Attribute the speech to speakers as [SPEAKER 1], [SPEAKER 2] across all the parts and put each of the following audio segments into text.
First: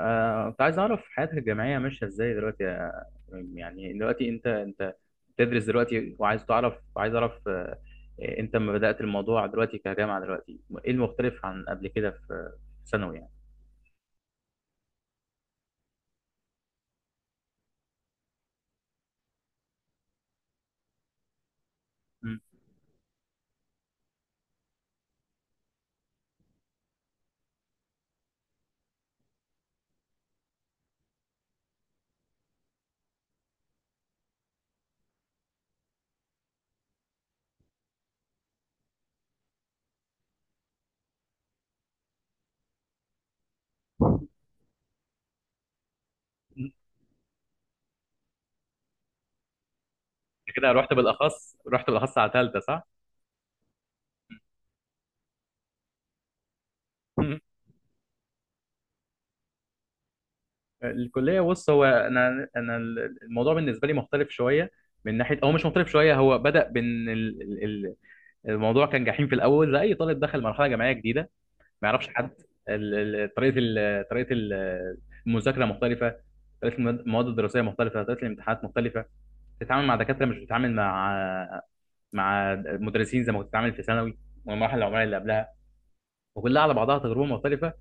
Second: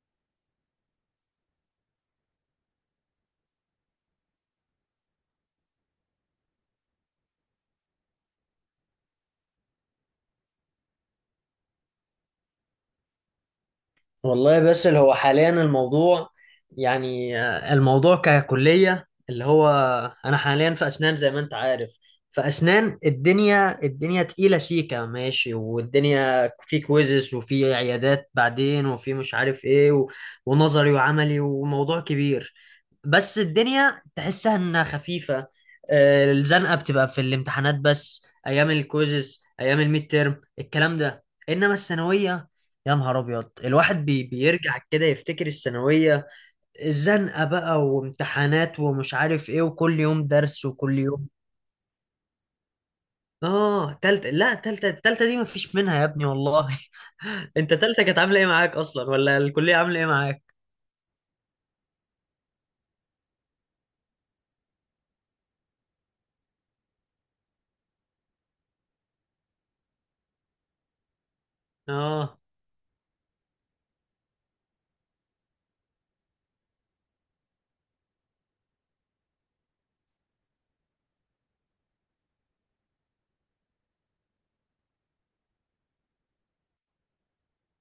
[SPEAKER 1] كنت عايز أعرف حياتك الجامعية ماشية إزاي دلوقتي يا إبراهيم؟ يعني دلوقتي أنت بتدرس دلوقتي وعايز تعرف عايز أعرف أنت لما بدأت الموضوع دلوقتي كجامعة دلوقتي إيه المختلف عن قبل كده في ثانوي يعني؟
[SPEAKER 2] والله بس اللي هو حاليا الموضوع يعني الموضوع ككلية اللي هو أنا حاليا في أسنان زي ما أنت عارف.
[SPEAKER 1] مم.
[SPEAKER 2] في أسنان الدنيا الدنيا تقيلة سيكة ماشي، والدنيا في كويزز وفي عيادات بعدين وفي مش عارف إيه ونظري وعملي وموضوع كبير، بس الدنيا تحسها انها خفيفة. الزنقة بتبقى في الامتحانات بس، ايام الكويزز ايام الميد تيرم الكلام ده. انما الثانوية، يا نهار ابيض! الواحد بيرجع كده يفتكر الثانوية، الزنقة بقى وامتحانات ومش عارف ايه، وكل يوم
[SPEAKER 1] أنت
[SPEAKER 2] درس
[SPEAKER 1] كده رحت
[SPEAKER 2] وكل يوم.
[SPEAKER 1] بالأخص رحت بالأخص على تالتة صح؟
[SPEAKER 2] اه، تالتة. لا تالتة التالتة دي مفيش منها يا ابني والله.
[SPEAKER 1] مم.
[SPEAKER 2] انت تالتة كانت عاملة ايه معاك اصلا، ولا الكلية عاملة ايه معاك؟
[SPEAKER 1] الكلية بص هو أنا الموضوع بالنسبة لي مختلف شوية، من ناحية هو مش مختلف شوية. هو بدأ بإن الموضوع كان جحيم في الأول زي أي طالب دخل مرحلة جامعية جديدة ما يعرفش حد.
[SPEAKER 2] اه.
[SPEAKER 1] ال- ال- طريقه ال- طريقه ال- المذاكره مختلفه، طريقه المواد الدراسيه مختلفه، طريقه الامتحانات مختلفه، تتعامل مع دكاتره مش بتتعامل مع مدرسين زي ما كنت بتتعامل في ثانوي والمراحل العمريه اللي قبلها، وكلها على بعضها تجربه مختلفه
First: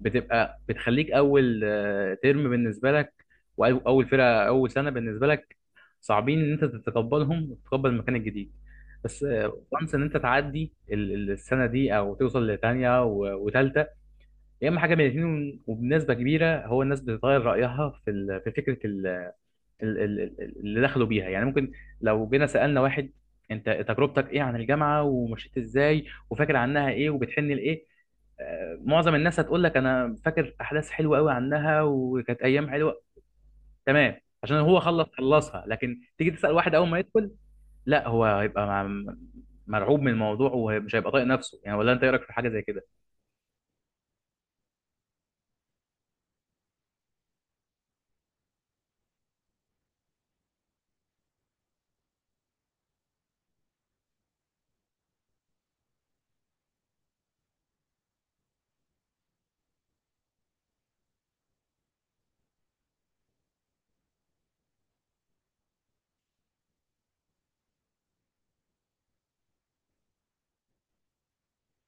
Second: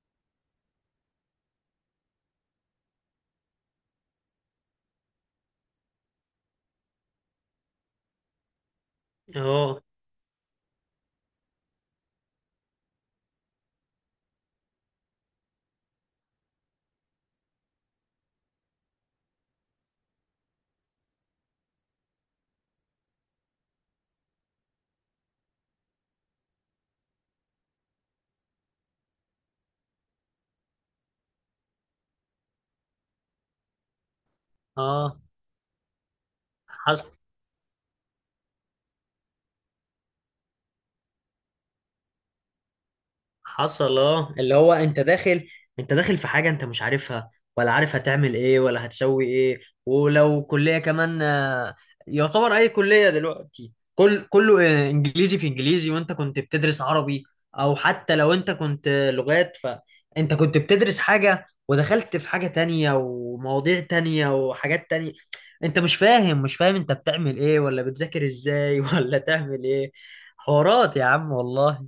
[SPEAKER 1] بتبقى بتخليك اول ترم بالنسبه لك، واول فرقه اول سنه بالنسبه لك صعبين ان انت تتقبلهم وتتقبل المكان الجديد بس
[SPEAKER 2] اه.
[SPEAKER 1] وانس ان انت تعدي السنه دي او توصل لثانيه وثالثه، يا اما حاجه من الاثنين. وبنسبه كبيره هو الناس بتغير رايها في في فكره اللي دخلوا بيها. يعني ممكن لو جينا سالنا واحد انت تجربتك ايه عن الجامعه ومشيت ازاي وفاكر عنها ايه وبتحن لايه، معظم الناس هتقول لك انا فاكر احداث حلوه قوي عنها وكانت ايام حلوه تمام، عشان هو خلص
[SPEAKER 2] اه،
[SPEAKER 1] خلصها. لكن تيجي تسال واحد اول ما
[SPEAKER 2] حصل.
[SPEAKER 1] يدخل، لا هو هيبقى مرعوب من الموضوع ومش هيبقى طايق نفسه يعني. ولا انت ايه رايك في حاجه زي كده؟
[SPEAKER 2] حصل اه، اللي هو انت داخل، انت داخل في حاجة انت مش عارفها، ولا عارف هتعمل ايه ولا هتسوي ايه. ولو كلية كمان، يعتبر اي كلية دلوقتي كل كله انجليزي في انجليزي، وانت كنت بتدرس عربي. او حتى لو انت كنت لغات، فانت كنت بتدرس حاجة ودخلت في حاجة تانية ومواضيع تانية وحاجات تانية. انت مش فاهم مش فاهم انت بتعمل ايه، ولا بتذاكر ازاي ولا تعمل ايه. حوارات يا عم والله.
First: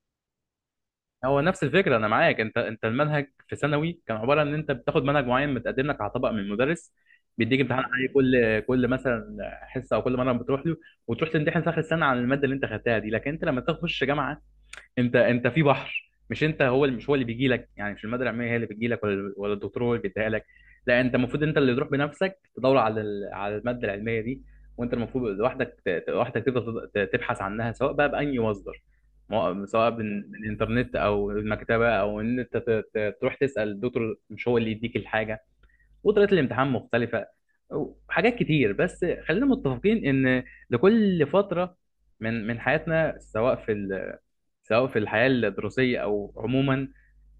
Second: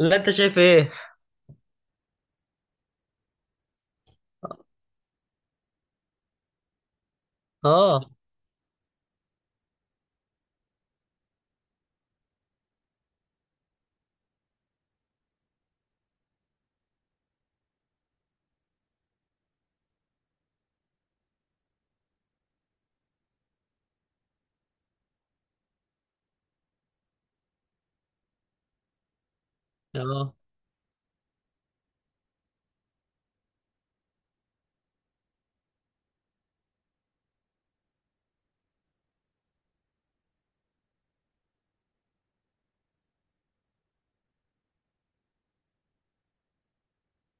[SPEAKER 2] لا انت شايف ايه؟
[SPEAKER 1] هو نفس الفكره، انا معاك. انت المنهج في ثانوي كان عباره ان انت بتاخد منهج معين متقدم لك على طبق من المدرس، بيديك امتحان عليه
[SPEAKER 2] اه.
[SPEAKER 1] كل مثلا حصه او كل مره بتروح له، وتروح تمتحن في اخر السنه عن الماده اللي انت خدتها دي. لكن انت لما تخش جامعه انت في بحر، مش انت هو اللي مش هو اللي بيجي لك، يعني مش الماده العلميه هي اللي بتجي لك ولا الدكتور هو اللي بيديها لك. لا، انت المفروض انت اللي تروح بنفسك تدور على على الماده العلميه دي، وانت المفروض لوحدك لوحدك تفضل تبحث عنها، سواء بقى بأي مصدر، سواء من
[SPEAKER 2] اه.
[SPEAKER 1] من الانترنت او المكتبه، او ان انت تروح تسأل الدكتور. مش هو اللي يديك الحاجه. وطريقه الامتحان مختلفه وحاجات كتير. بس خلينا متفقين ان لكل فتره من حياتنا، سواء في سواء في الحياه الدراسيه او عموما،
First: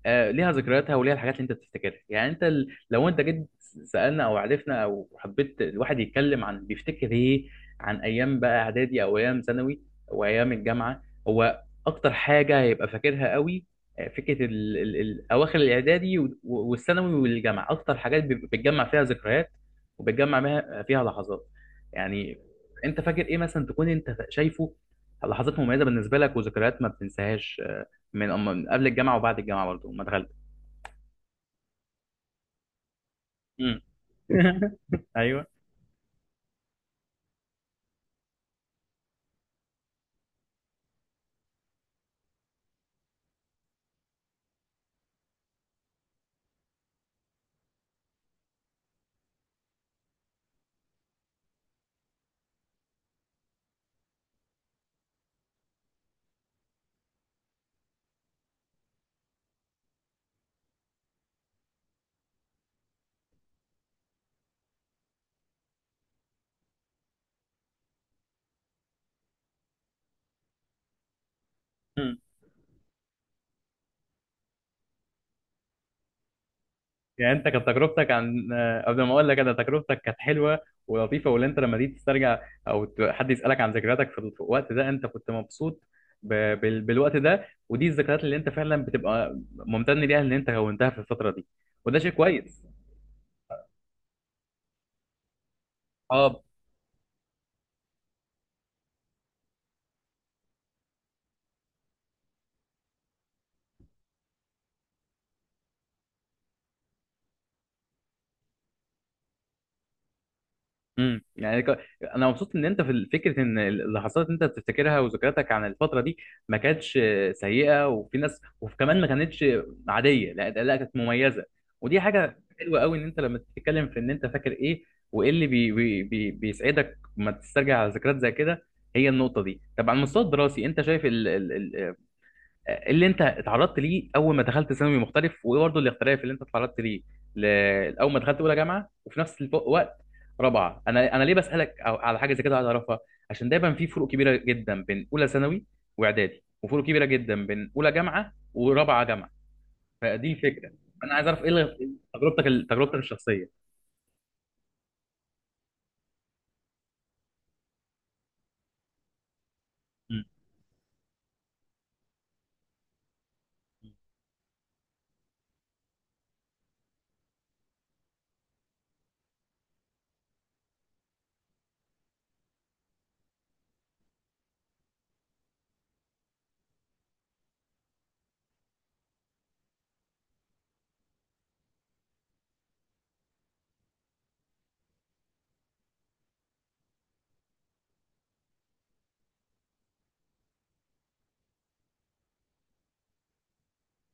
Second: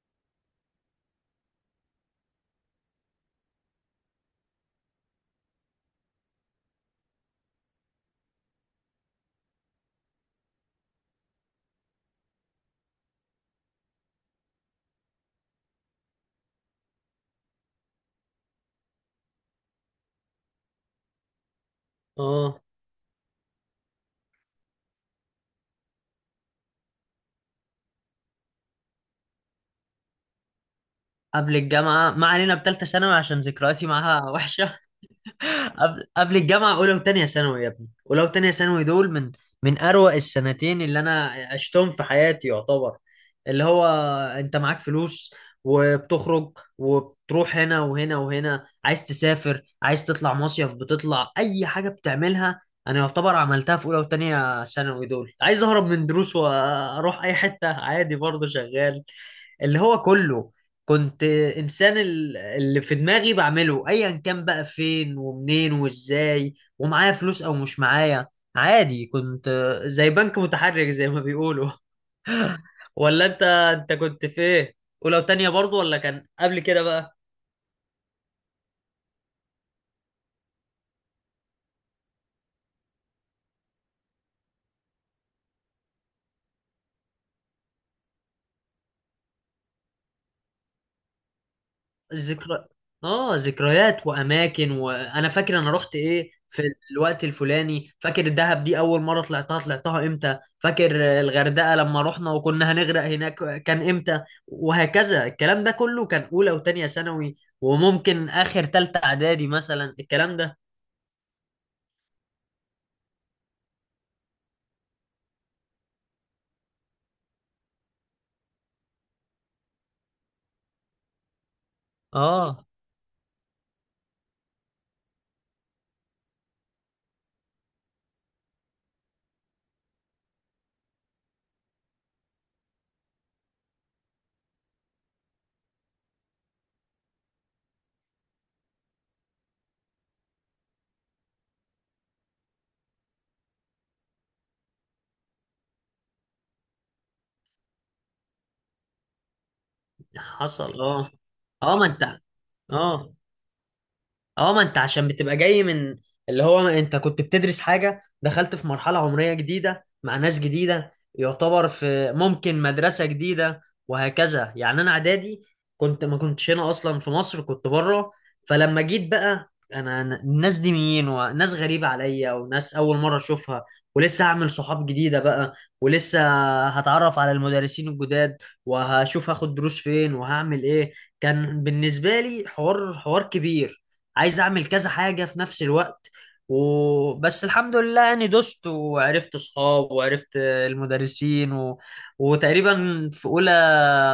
[SPEAKER 1] ليها ذكرياتها وليها الحاجات اللي انت بتفتكرها. يعني انت لو انت جيت سألنا او عرفنا او حبيت الواحد يتكلم عن بيفتكر ايه عن ايام بقى اعدادي او ايام ثانوي او ايام الجامعه، هو اكتر حاجه هيبقى فاكرها قوي فكره ال ال ال اواخر الاعدادي والثانوي والجامعه. اكتر حاجات بتجمع فيها ذكريات وبتجمع فيها لحظات يعني.
[SPEAKER 2] اه.
[SPEAKER 1] انت فاكر ايه مثلا تكون انت شايفه لحظات مميزه بالنسبه لك وذكريات ما بتنساهاش من من قبل الجامعه، وبعد الجامعه برضه ما دخلت؟
[SPEAKER 2] قبل الجامعة ما علينا، بتالتة ثانوي عشان
[SPEAKER 1] امم.
[SPEAKER 2] ذكرياتي معاها وحشة.
[SPEAKER 1] ايوه.
[SPEAKER 2] قبل الجامعة، أولى وتانية ثانوي يا ابني، أولى وتانية ثانوي دول من أروع السنتين اللي أنا عشتهم في حياتي يعتبر. اللي هو أنت معاك فلوس، وبتخرج وبتروح هنا وهنا وهنا، عايز تسافر، عايز تطلع مصيف، بتطلع أي حاجة بتعملها. أنا يعتبر عملتها في أولى وتانية ثانوي دول، عايز أهرب من دروس وأروح أي حتة، عادي، برضه شغال. اللي هو كله، كنت انسان اللي في دماغي بعمله ايا كان، بقى فين ومنين وازاي، ومعايا فلوس او مش معايا، عادي. كنت زي بنك متحرك زي ما بيقولوا.
[SPEAKER 1] امم،
[SPEAKER 2] ولا انت كنت في ايه؟ ولو تانية برضو، ولا كان قبل كده بقى؟
[SPEAKER 1] يعني انت كانت تجربتك عن آه، قبل ما اقول لك انا تجربتك كانت حلوه ولطيفه واللي انت لما تيجي تسترجع او ت- حد يسالك عن ذكرياتك في ال- في الوقت ده انت كنت مبسوط ب... بال... بالوقت ده ودي الذكريات اللي انت فعلا بتبقى ممتن ليها اللي انت كونتها في الفتره دي وده شيء
[SPEAKER 2] ذكرى.
[SPEAKER 1] كويس
[SPEAKER 2] اه، ذكريات واماكن. وانا فاكر انا رحت ايه
[SPEAKER 1] اه
[SPEAKER 2] في الوقت الفلاني، فاكر الدهب دي اول مره طلعتها طلعتها امتى، فاكر الغردقه لما رحنا وكنا هنغرق هناك كان امتى، وهكذا. الكلام ده كله كان اولى وتانية ثانوي، وممكن اخر تالتة اعدادي مثلا الكلام ده.
[SPEAKER 1] يعني انا مبسوط ان انت في فكره ان اللي حصلت انت بتفتكرها وذكرياتك عن الفتره دي ما كانتش سيئه. وفي ناس وكمان ما كانتش عاديه، لا كانت مميزه. ودي حاجه
[SPEAKER 2] اه،
[SPEAKER 1] حلوه قوي ان انت لما تتكلم في ان انت فاكر ايه وايه اللي بي بي بي بيسعدك لما تسترجع على ذكريات زي كده. هي النقطه دي. طب على المستوى الدراسي انت شايف اللي انت اتعرضت ليه اول ما دخلت ثانوي مختلف؟ وايه برضه الاختلاف اللي انت اتعرضت ليه اول ما دخلت اولى جامعه وفي نفس الوقت رابعه؟ انا ليه بسالك على حاجه زي كده عايز اعرفها، عشان دايما في فروق كبيره جدا بين اولى ثانوي واعدادي، وفروق كبيره جدا بين اولى جامعه ورابعه جامعه. فدي الفكره.
[SPEAKER 2] حصل. اه.
[SPEAKER 1] انا عايز اعرف ايه
[SPEAKER 2] اه، ما انت.
[SPEAKER 1] تجربتك تجربتك
[SPEAKER 2] اه.
[SPEAKER 1] الشخصيه.
[SPEAKER 2] اه، ما انت عشان بتبقى جاي من، اللي هو ما انت كنت بتدرس حاجة، دخلت في مرحلة عمرية جديدة مع
[SPEAKER 1] م-
[SPEAKER 2] ناس جديدة، يعتبر في ممكن مدرسة جديدة، وهكذا. يعني انا اعدادي كنت ما كنتش هنا اصلا في مصر، كنت بره. فلما جيت بقى، الناس دي مين؟ وناس غريبة عليا، وناس اول مرة اشوفها، ولسه هعمل صحاب جديدة بقى، ولسه هتعرف على المدرسين الجداد، وهشوف هاخد دروس فين وهعمل ايه. كان بالنسبة لي حوار حوار كبير، عايز اعمل كذا حاجه في نفس الوقت. وبس الحمد لله يعني، دوست وعرفت صحاب وعرفت المدرسين. وتقريبا في اولى،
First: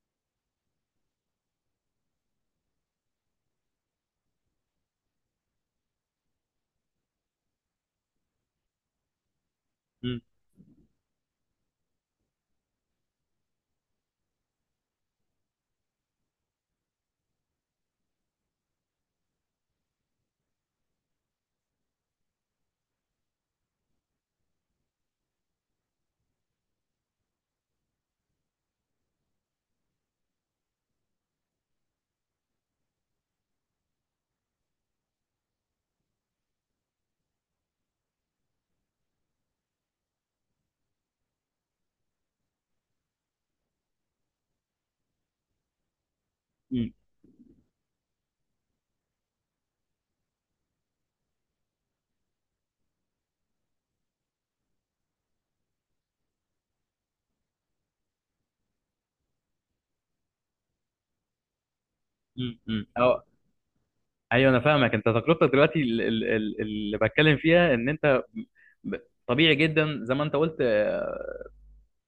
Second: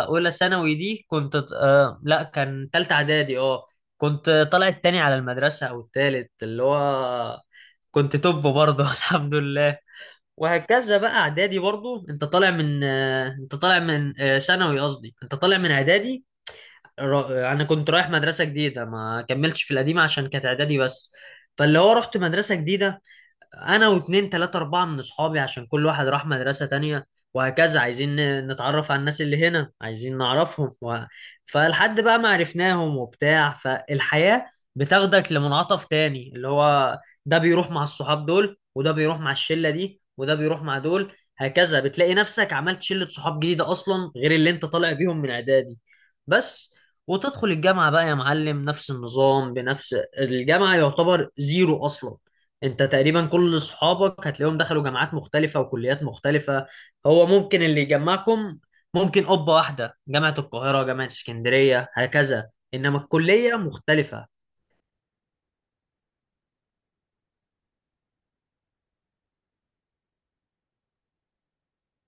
[SPEAKER 2] ثانوي دي كنت لا، كان تالتة اعدادي اه، كنت طالع التاني على المدرسه او التالت، اللي هو كنت توب برضه. الحمد لله.
[SPEAKER 1] م-
[SPEAKER 2] وهكذا بقى اعدادي برضه، انت طالع من انت طالع من ثانوي، قصدي انت طالع من اعدادي. انا كنت رايح مدرسه جديده، ما كملتش في القديمه عشان كانت اعدادي بس. فاللي هو رحت مدرسه جديده، انا واتنين تلاتة اربعة من اصحابي، عشان كل واحد راح مدرسة تانية. وهكذا عايزين نتعرف على الناس اللي هنا، عايزين نعرفهم. فلحد بقى ما عرفناهم وبتاع، فالحياة بتاخدك لمنعطف تاني، اللي هو ده بيروح مع الصحاب دول، وده بيروح مع الشلة دي، وده بيروح مع دول، هكذا. بتلاقي نفسك عملت شلة صحاب جديدة اصلا، غير اللي انت طالع بيهم من اعدادي، بس.
[SPEAKER 1] م-
[SPEAKER 2] وتدخل الجامعة بقى يا معلم، نفس النظام بنفس. الجامعة يعتبر زيرو اصلا، انت تقريبا كل اصحابك هتلاقيهم دخلوا جامعات مختلفة وكليات مختلفة. هو ممكن اللي يجمعكم، ممكن قبة واحدة، جامعة القاهرة، جامعة اسكندرية،
[SPEAKER 1] م-
[SPEAKER 2] هكذا،
[SPEAKER 1] م- م.
[SPEAKER 2] انما
[SPEAKER 1] أو
[SPEAKER 2] الكلية مختلفة.
[SPEAKER 1] ايوه، انا فاهمك. انت تجربتك دلوقتي اللي بتكلم فيها ان انت ب- طبيعي جدا زي ما انت قلت.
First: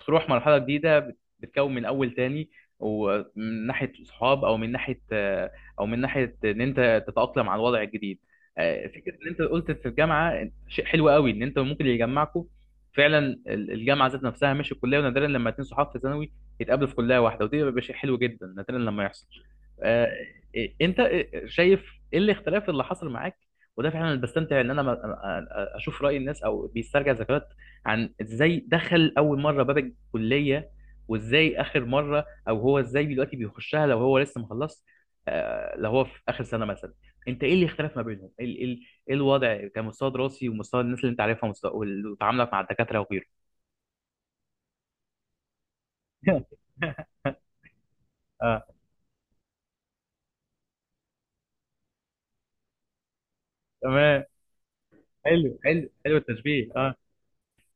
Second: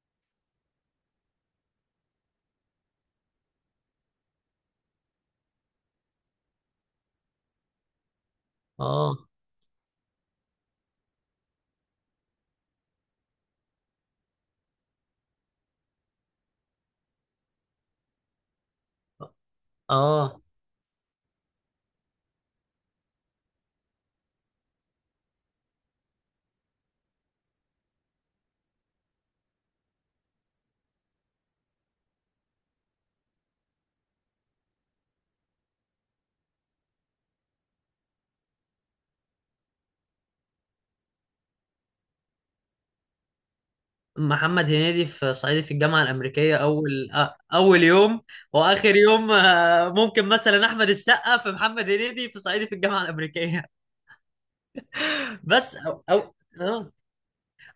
[SPEAKER 1] بتروح مرحلة جديدة، بتكون من أول تاني ومن ناحية صحاب أو من ناحية أو من ناحية إن أنت تتأقلم على الوضع الجديد. فكرة
[SPEAKER 2] اه.
[SPEAKER 1] إن أنت قلت في الجامعة شيء حلو قوي، إن أنت ممكن اللي يجمعكم فعلا الجامعة ذات نفسها مش الكلية. ونادرا لما اتنين صحاب في ثانوي يتقابلوا في كلية واحدة، ودي بيبقى شيء حلو جدا نادرا لما يحصل. آه،
[SPEAKER 2] اه.
[SPEAKER 1] أنت شايف إيه الاختلاف اللي حصل معاك؟ وده فعلا اللي بستمتع ان انا اشوف راي الناس او بيسترجع ذكريات عن ازاي دخل اول مره باب كلية، وازاي اخر مرة او هو ازاي دلوقتي بيخشها لو هو لسه مخلص، لو هو في اخر سنة مثلا. انت ايه اللي اختلف ما بينهم؟ ايه إيه- إيه الوضع كمستوى دراسي ومستوى الناس اللي انت عارفها ومستوى وتعاملك مع الدكاترة وغيره؟
[SPEAKER 2] محمد هنيدي في صعيدي في الجامعة الأمريكية، أول يوم.
[SPEAKER 1] اه،
[SPEAKER 2] وآخر يوم، ممكن مثلا أحمد السقا في محمد هنيدي في صعيدي في الجامعة الأمريكية.
[SPEAKER 1] تمام. حلو
[SPEAKER 2] بس.
[SPEAKER 1] حلو
[SPEAKER 2] أو
[SPEAKER 1] حلو
[SPEAKER 2] أو
[SPEAKER 1] التشبيه،
[SPEAKER 2] آه.
[SPEAKER 1] اه.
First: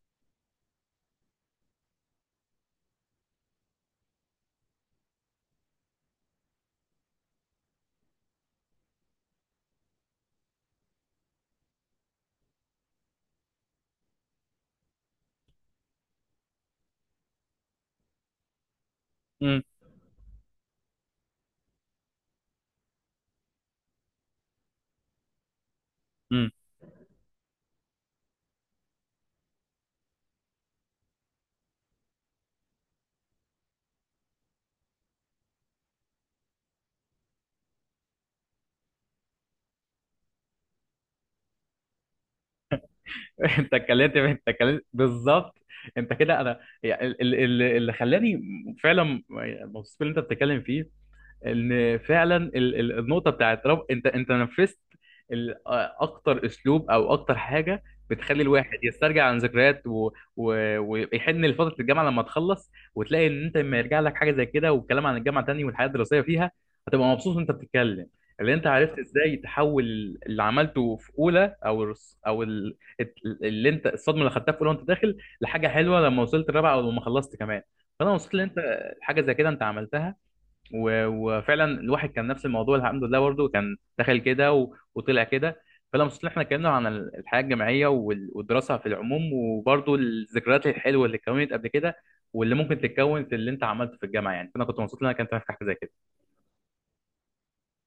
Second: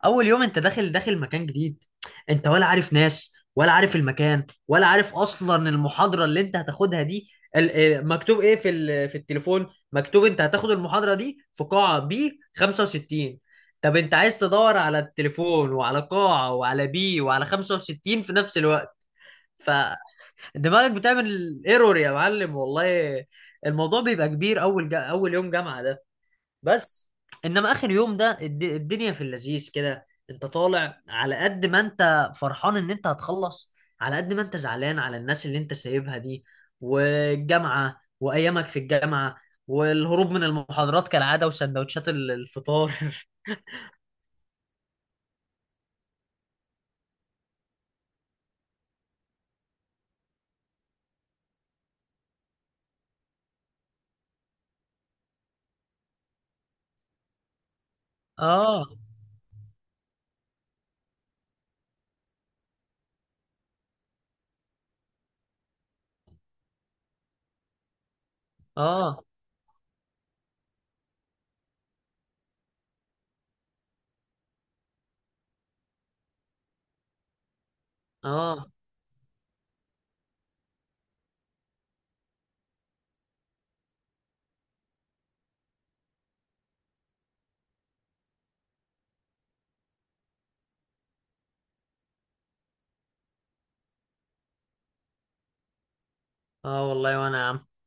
[SPEAKER 2] اول يوم انت داخل، داخل مكان جديد، انت ولا عارف ناس، ولا عارف المكان، ولا عارف اصلا المحاضره اللي انت هتاخدها دي. ال- مكتوب ايه في في التليفون؟ مكتوب انت هتاخد المحاضره دي في قاعه بي 65. طب انت عايز تدور على التليفون، وعلى قاعه، وعلى بي، وعلى 65 في نفس الوقت.
[SPEAKER 1] امم.
[SPEAKER 2] فدماغك بتعمل ايرور يا معلم والله. الموضوع بيبقى كبير اول اول يوم جامعه،
[SPEAKER 1] امم.
[SPEAKER 2] بس. انما اخر يوم ده، الدنيا في اللذيذ كده، انت طالع على قد ما انت فرحان ان انت هتخلص، على قد ما انت زعلان على الناس اللي انت سايبها دي، والجامعة، وايامك في الجامعة، والهروب من المحاضرات كالعادة، وسندوتشات الفطار.
[SPEAKER 1] انت اتكلمت بالظبط. انت كده انا يعني اللي خلاني فعلا الموضوع اللي انت بتتكلم فيه، ان فعلا النقطه بتاعت رب انت نفذت ال- اكتر اسلوب او اكتر حاجه بتخلي الواحد
[SPEAKER 2] اه.
[SPEAKER 1] يسترجع عن ذكريات، و... و... ويحن لفتره الجامعه لما تخلص وتلاقي ان انت لما يرجع لك حاجه زي كده والكلام عن الجامعه تاني والحياه الدراسيه فيها هتبقى مبسوط وانت بتتكلم. اللي انت عرفت
[SPEAKER 2] اه.
[SPEAKER 1] ازاي تحول اللي عملته في اولى او اللي انت الصدمه اللي خدتها في اولى وانت داخل لحاجه حلوه لما وصلت الرابعه او لما خلصت كمان. فانا مبسوط ان انت
[SPEAKER 2] اه.
[SPEAKER 1] حاجه زي كده انت عملتها، وفعلا الواحد كان نفس الموضوع، الحمد لله برضه كان دخل كده وطلع كده. فلما مبسوط إن احنا اتكلمنا عن الحياه الجامعيه والدراسه في العموم، وبرضه الذكريات الحلوه اللي اتكونت قبل كده واللي ممكن تتكون في اللي انت عملته في الجامعه يعني. فانا كنت مبسوط ان انا كنت في حاجه زي كده.
[SPEAKER 2] اه، والله وانا يا عم.